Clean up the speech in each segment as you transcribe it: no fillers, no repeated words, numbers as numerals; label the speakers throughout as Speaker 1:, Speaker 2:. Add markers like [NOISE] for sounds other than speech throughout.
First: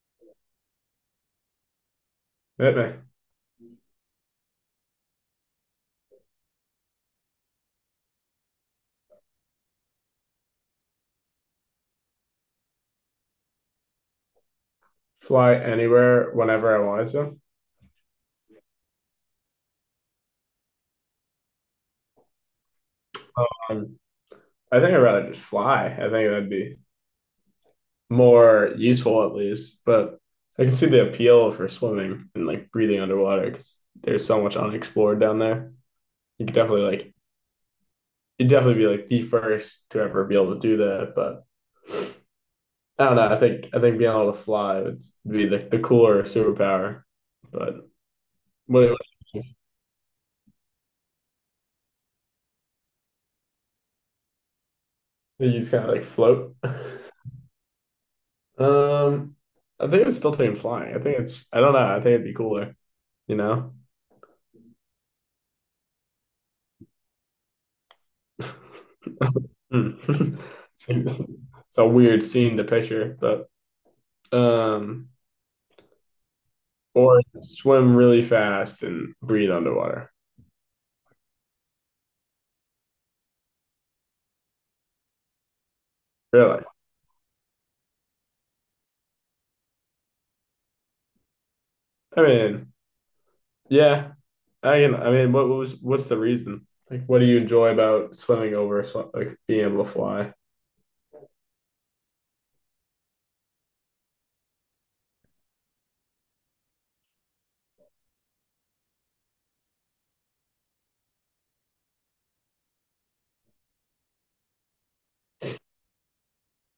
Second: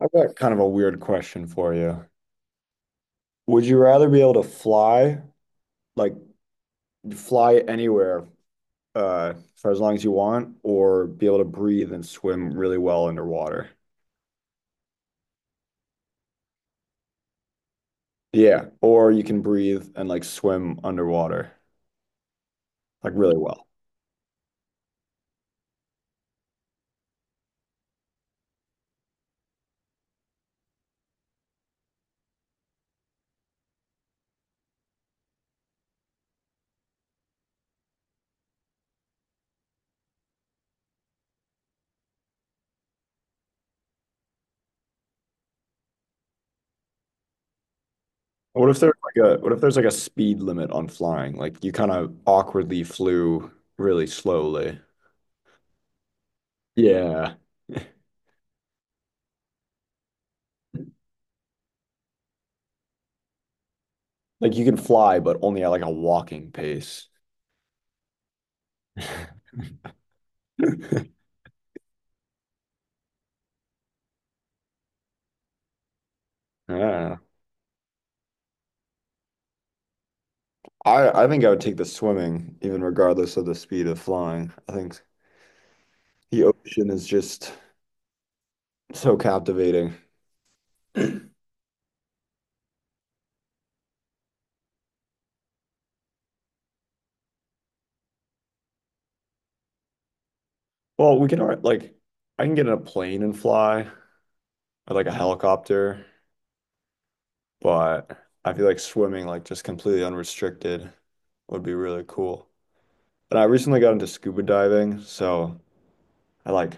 Speaker 1: I've got kind of a weird question for you.
Speaker 2: Maybe
Speaker 1: Would you rather be able to fly, like fly anywhere, for as long as you want, or be able to breathe and swim really well underwater?
Speaker 2: fly anywhere whenever I wanted to.
Speaker 1: Yeah, or you can breathe and like swim underwater, like really well.
Speaker 2: Um, I think I'd rather just fly. I think that'd be more useful at least. But I can see the appeal for swimming and like breathing underwater because there's so much unexplored down there. You could definitely like you'd definitely be like the first to ever be able to do that. But I don't know. I think being able to fly would be the cooler superpower. But
Speaker 1: What if
Speaker 2: what,
Speaker 1: there's
Speaker 2: do
Speaker 1: like a
Speaker 2: you
Speaker 1: what if there's like a speed limit on flying? Like you kind of awkwardly flew really slowly.
Speaker 2: you just kind of like float. [LAUGHS]
Speaker 1: Yeah. [LAUGHS]
Speaker 2: Um, I think I'm still taking flying. I don't know. I think it'd be cooler, you know?
Speaker 1: Like you can fly, but only at like a walking pace.
Speaker 2: [LAUGHS]
Speaker 1: [LAUGHS] I
Speaker 2: Hmm. [LAUGHS]
Speaker 1: don't
Speaker 2: It's a weird scene to picture, but um,
Speaker 1: know.
Speaker 2: or swim really fast and breathe underwater.
Speaker 1: I think I would take the swimming, even regardless of the speed of flying. I think the
Speaker 2: Really?
Speaker 1: ocean is just so captivating.
Speaker 2: I mean, yeah. I mean, what was what's the reason? Like, what do you enjoy about swimming over sw like being able to fly?
Speaker 1: Well, we can like I can get in a plane and fly, or like a helicopter, but I feel like swimming, like just completely unrestricted, would be really cool. And I recently got into scuba diving, so I like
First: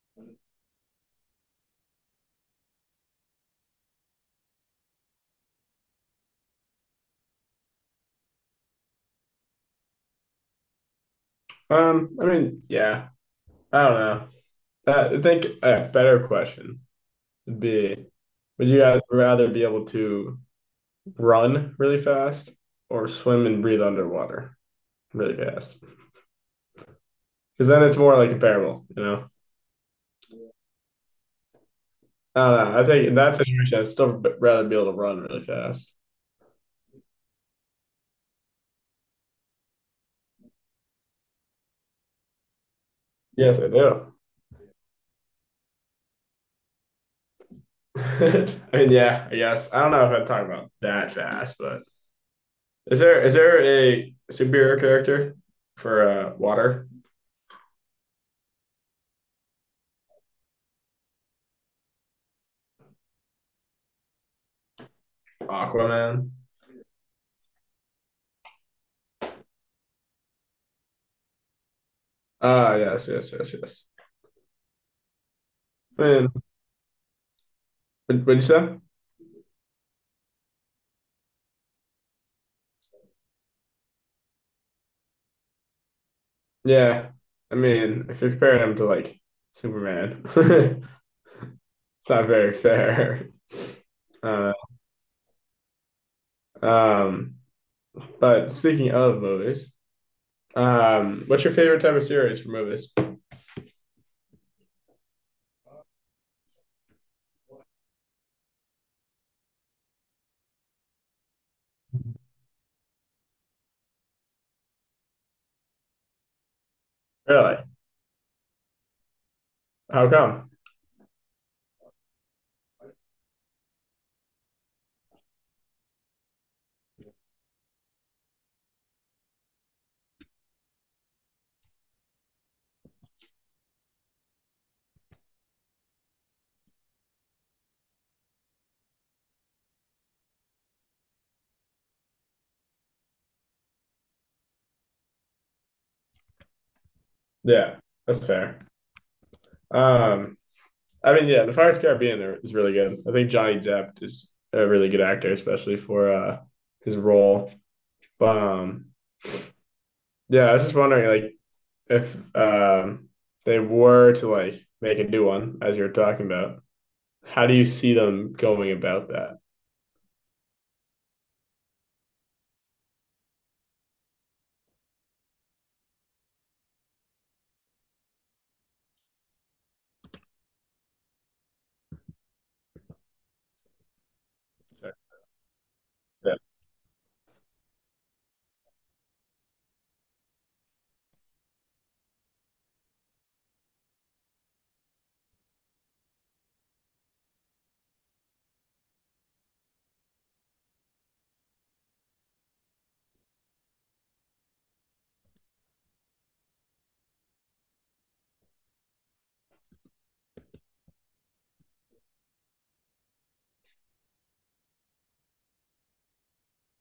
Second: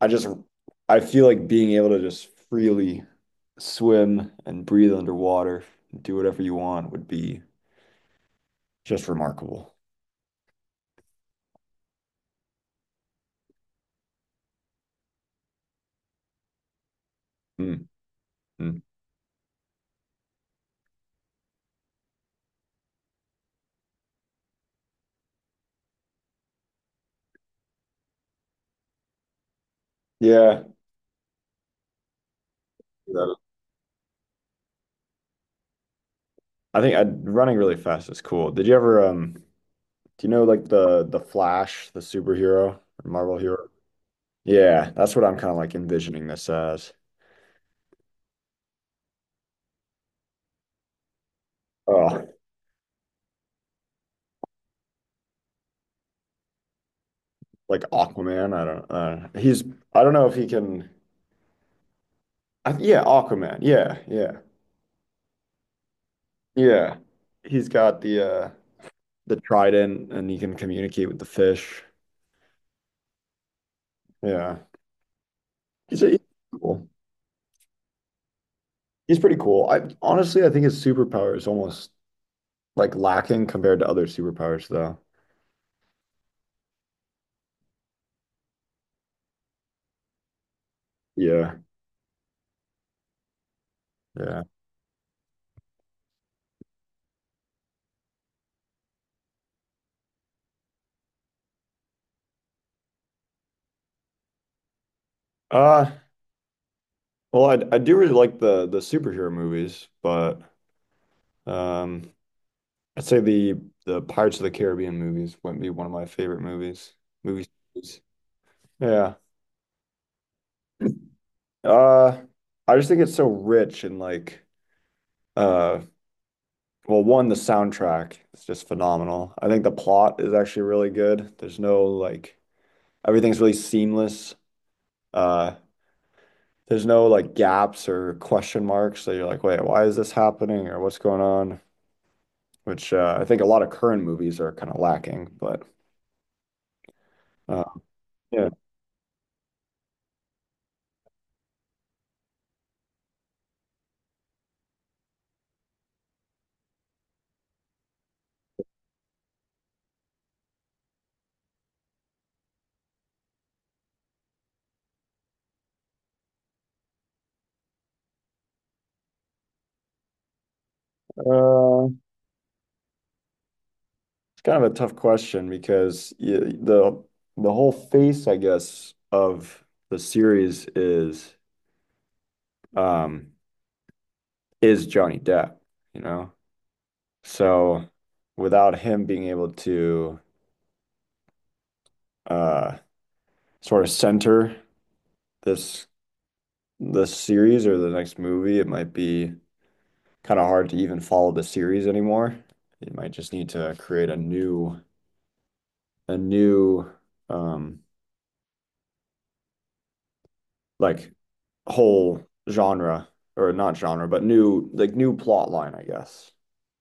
Speaker 1: I just I feel like being able to just freely swim and breathe underwater, do whatever you want, would be just remarkable.
Speaker 2: I mean, yeah. I don't know. I think a better question.
Speaker 1: Mm,
Speaker 2: Be Would you
Speaker 1: mm.
Speaker 2: guys rather be able to run really fast or swim and breathe underwater really fast? Because then it's more like comparable, you know?
Speaker 1: Yeah.
Speaker 2: I don't know. I think in
Speaker 1: That-
Speaker 2: that situation, I'd still rather be able to run really fast.
Speaker 1: I think I running really fast is cool. Did you ever do you know like the Flash, the superhero, Marvel
Speaker 2: Yes, I
Speaker 1: hero?
Speaker 2: do.
Speaker 1: Yeah, that's what I'm kind of like envisioning this as.
Speaker 2: [LAUGHS] I mean, yeah, I guess. I don't know if I'd talk about that fast, but
Speaker 1: Oh,
Speaker 2: is there a superhero character for water?
Speaker 1: like Aquaman. I don't he's I don't know if he can I, yeah, Aquaman. Yeah, yeah.
Speaker 2: Aquaman?
Speaker 1: Yeah. He's got the trident and he can communicate with the fish.
Speaker 2: Ah, yes, yes, yes, yes.
Speaker 1: Yeah.
Speaker 2: I
Speaker 1: He's
Speaker 2: mean,
Speaker 1: cool.
Speaker 2: what'd you say?
Speaker 1: He's pretty cool. I honestly I think his superpower is almost like lacking compared to other superpowers though.
Speaker 2: Yeah. I mean, if you're comparing him to like Superman, [LAUGHS] it's
Speaker 1: Yeah,
Speaker 2: not very fair.
Speaker 1: yeah.
Speaker 2: Uh, um, but speaking of movies, what's your favorite type of series for movies?
Speaker 1: Uh, well, I do really like the superhero movies, but um, I'd say the Pirates of the Caribbean movies would be one of my favorite movies. Movies.
Speaker 2: Really?
Speaker 1: Yeah.
Speaker 2: How come?
Speaker 1: Uh, I just think it's so rich and like uh, well, one, the soundtrack is just phenomenal. I think the plot is actually really good. There's no like everything's really seamless. Uh, there's no like gaps or question marks that you're like, wait, why is this happening or what's going on? Which I think a lot of current movies are kind of lacking. But uh,
Speaker 2: Yeah, that's
Speaker 1: yeah,
Speaker 2: fair. Um, I mean, yeah, the Pirates of the Caribbean is really good. I think Johnny Depp is a really good actor, especially for his role. But yeah, I was just wondering, like, if they were to like make a new one, as you are talking about, how do you see them going about that?
Speaker 1: uh, it's kind of a tough question because y the whole face, I guess, of the series um, is Johnny Depp, you know?
Speaker 2: Yeah,
Speaker 1: So without him being able to uh, sort of center this this series or the next movie, it might be kind of hard to even follow the series anymore. You might just need to create a new um like whole genre, or not genre, but new like new plot line, I guess.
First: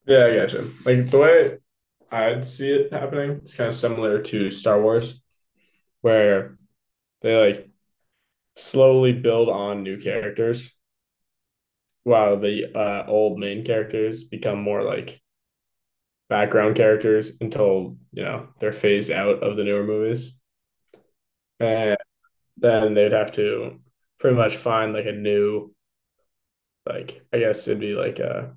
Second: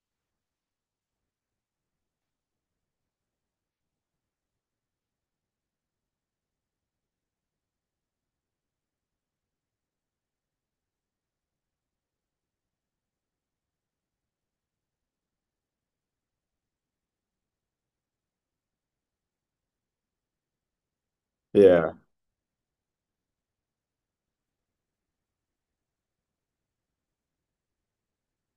Speaker 2: yeah, I gotcha. Like the way I'd see it happening is kind of similar to Star Wars, where they like slowly build on new characters while the old main characters become more like background characters until you know they're phased out of the newer movies,
Speaker 1: Yeah,
Speaker 2: and then they'd have to pretty much find like a new like I guess it'd be like a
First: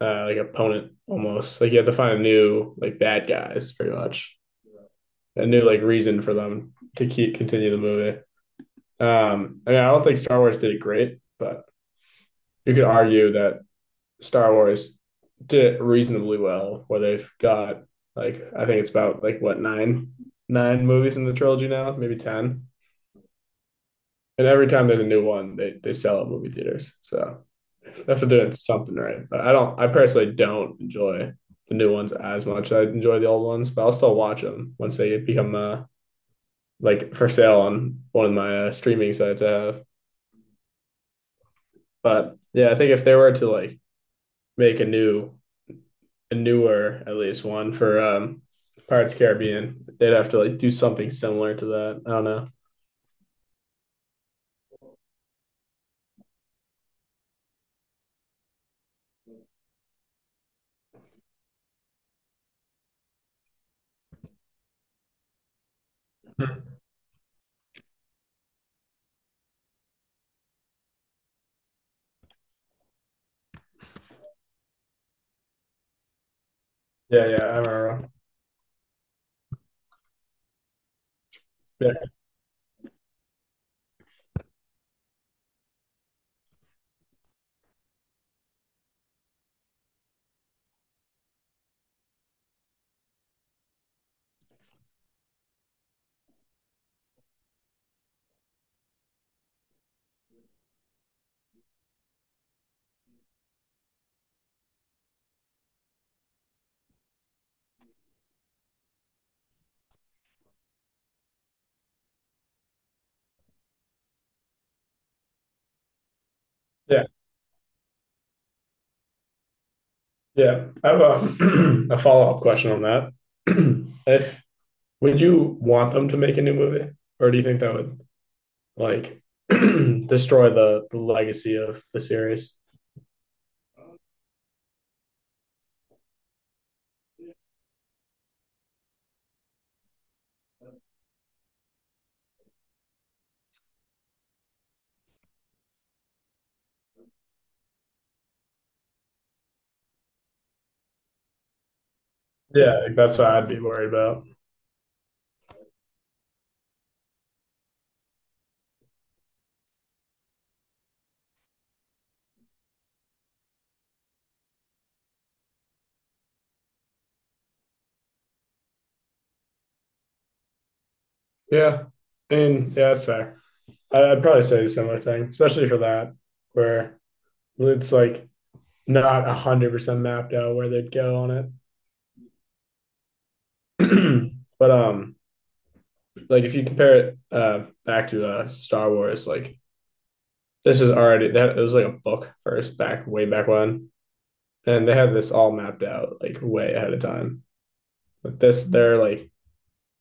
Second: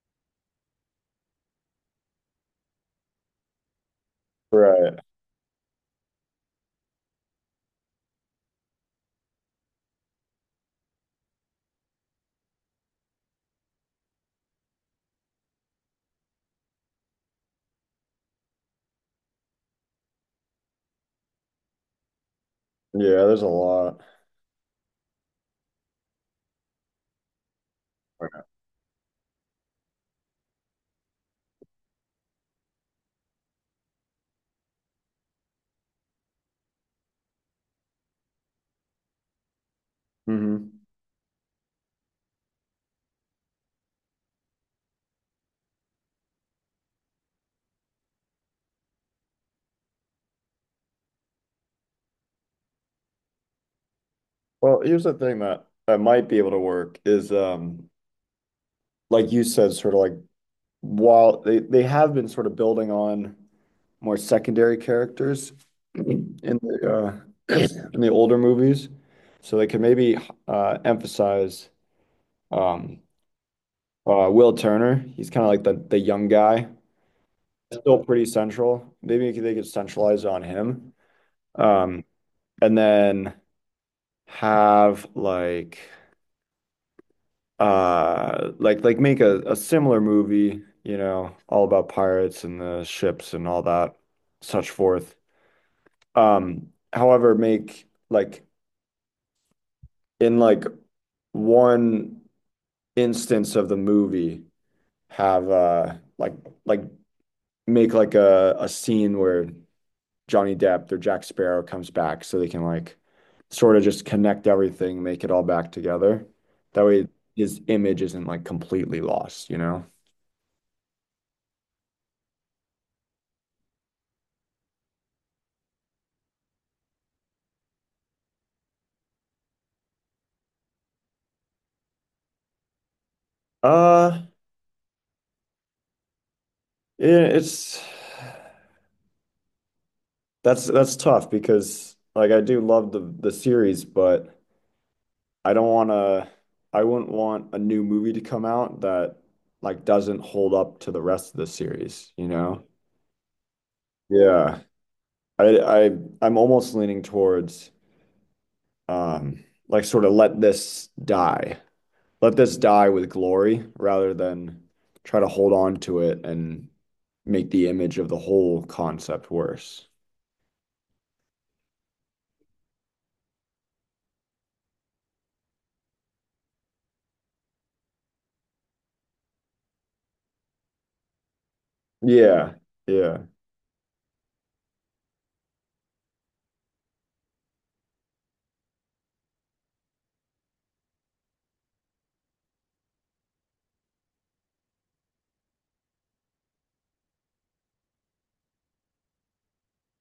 Speaker 2: like opponent almost. Like you have to find a new like bad guys pretty much.
Speaker 1: right.
Speaker 2: A new like reason for them to keep continue the movie. I mean I don't think Star Wars did it great, but you could argue that Star Wars did it reasonably well where they've got like I think it's about like what nine movies in the trilogy now, maybe 10.
Speaker 1: Yeah, there's a lot.
Speaker 2: And every time there's a new one, they sell at movie theaters. So that's for doing something right. But I don't. I personally don't enjoy the new ones as much. I enjoy the old ones, but I'll still watch them once they become like for sale on one of my streaming sites I have.
Speaker 1: Hmm
Speaker 2: But yeah, I think if they were to like make a newer at least one for Pirates of the Caribbean, they'd have to like do something similar to that. I don't know.
Speaker 1: Well, here's the thing that that might be able to work is like you said, sort of like while they have been sort of building on more secondary characters in
Speaker 2: Hmm.
Speaker 1: the uh [CLEARS THROAT] in the older movies, so they could maybe emphasize um Will Turner, he's kind of like the young guy,
Speaker 2: Yeah, yeah, I
Speaker 1: still
Speaker 2: remember.
Speaker 1: pretty central. Maybe they could centralize on him.
Speaker 2: Yeah,
Speaker 1: Um, and then have like like make a similar movie, you know, all about pirates and the ships and all that, such forth. However, make like in like one instance of the movie have like make like a scene where Johnny Depp or Jack Sparrow comes back so they can like sort of just connect everything, make it all back together. That
Speaker 2: yeah.
Speaker 1: way his image isn't like completely lost, you know?
Speaker 2: Yeah, I have a, [CLEARS THROAT] a follow-up question on that. [CLEARS THROAT] If would you want them to make a new movie, or do you think that would like [CLEARS THROAT] destroy the legacy of the series?
Speaker 1: Uh, yeah, it's that's tough because like I do love the series, but I don't want to I wouldn't want a new movie to come out that like doesn't hold up to the rest of the series, you know?
Speaker 2: Yeah, like, that's what I'd be worried about.
Speaker 1: Yeah. I I I'm almost leaning towards like sort of let this die. Let this die with glory rather than try to hold on to it and make the image of the whole concept worse.
Speaker 2: Yeah, I mean, yeah, that's fair. I'd probably say a similar thing, especially for that, where it's like not 100% mapped out where they'd go on
Speaker 1: Yeah, yeah.
Speaker 2: it. [CLEARS THROAT] But like if you compare it back to Star Wars, like this is already that it was like a book first back way back when, and they had this all mapped out like way ahead of time. Like this, they're like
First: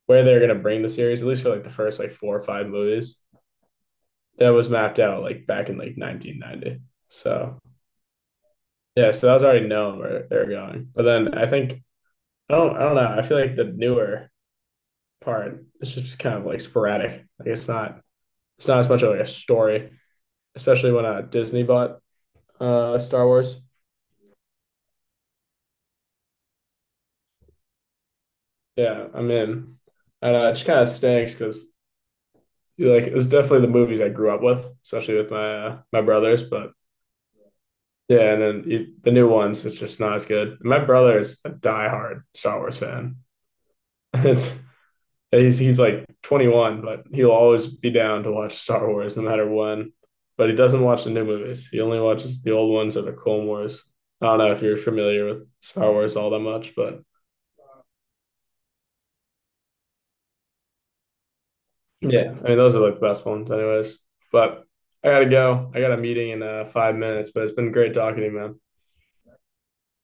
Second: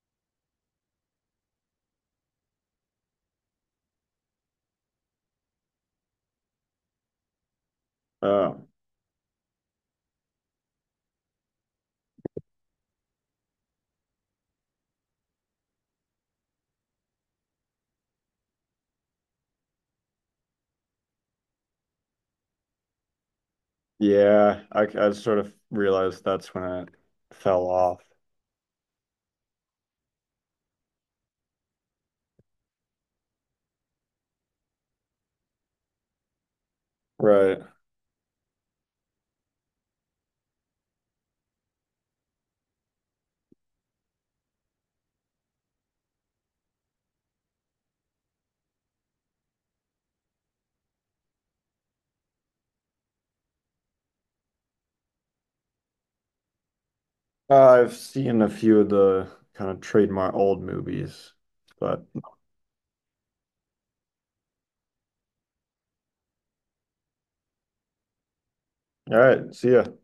Speaker 2: where they're gonna bring the series at least for like the first like four or five movies that was mapped out like back in like 1990. So
Speaker 1: Oh,
Speaker 2: yeah, so that was already known where they're going. But then I think I don't know. I feel like the newer part is just kind of like sporadic. Like it's not as much of like a story, especially when Disney bought Star Wars.
Speaker 1: yeah. I sort of realized that's when it fell off.
Speaker 2: Yeah, I'm in. I don't know, it just kind of stinks because like it was definitely the movies I grew up with, especially with my brothers. But
Speaker 1: Right.
Speaker 2: yeah, and then the new ones, it's just not as good. My brother is a diehard Star Wars fan. [LAUGHS] It's he's like 21, but he'll always be down to watch Star Wars no matter when. But he doesn't watch the new movies. He only watches the old ones or the Clone Wars. I don't know if you're familiar with Star Wars all that much, but
Speaker 1: I've seen a few of the kind of trademark old movies, but
Speaker 2: yeah, I mean those are like the best ones, anyways. But I gotta go. I got a meeting in 5 minutes, but it's been great talking to you, man.
Speaker 1: all right, see ya.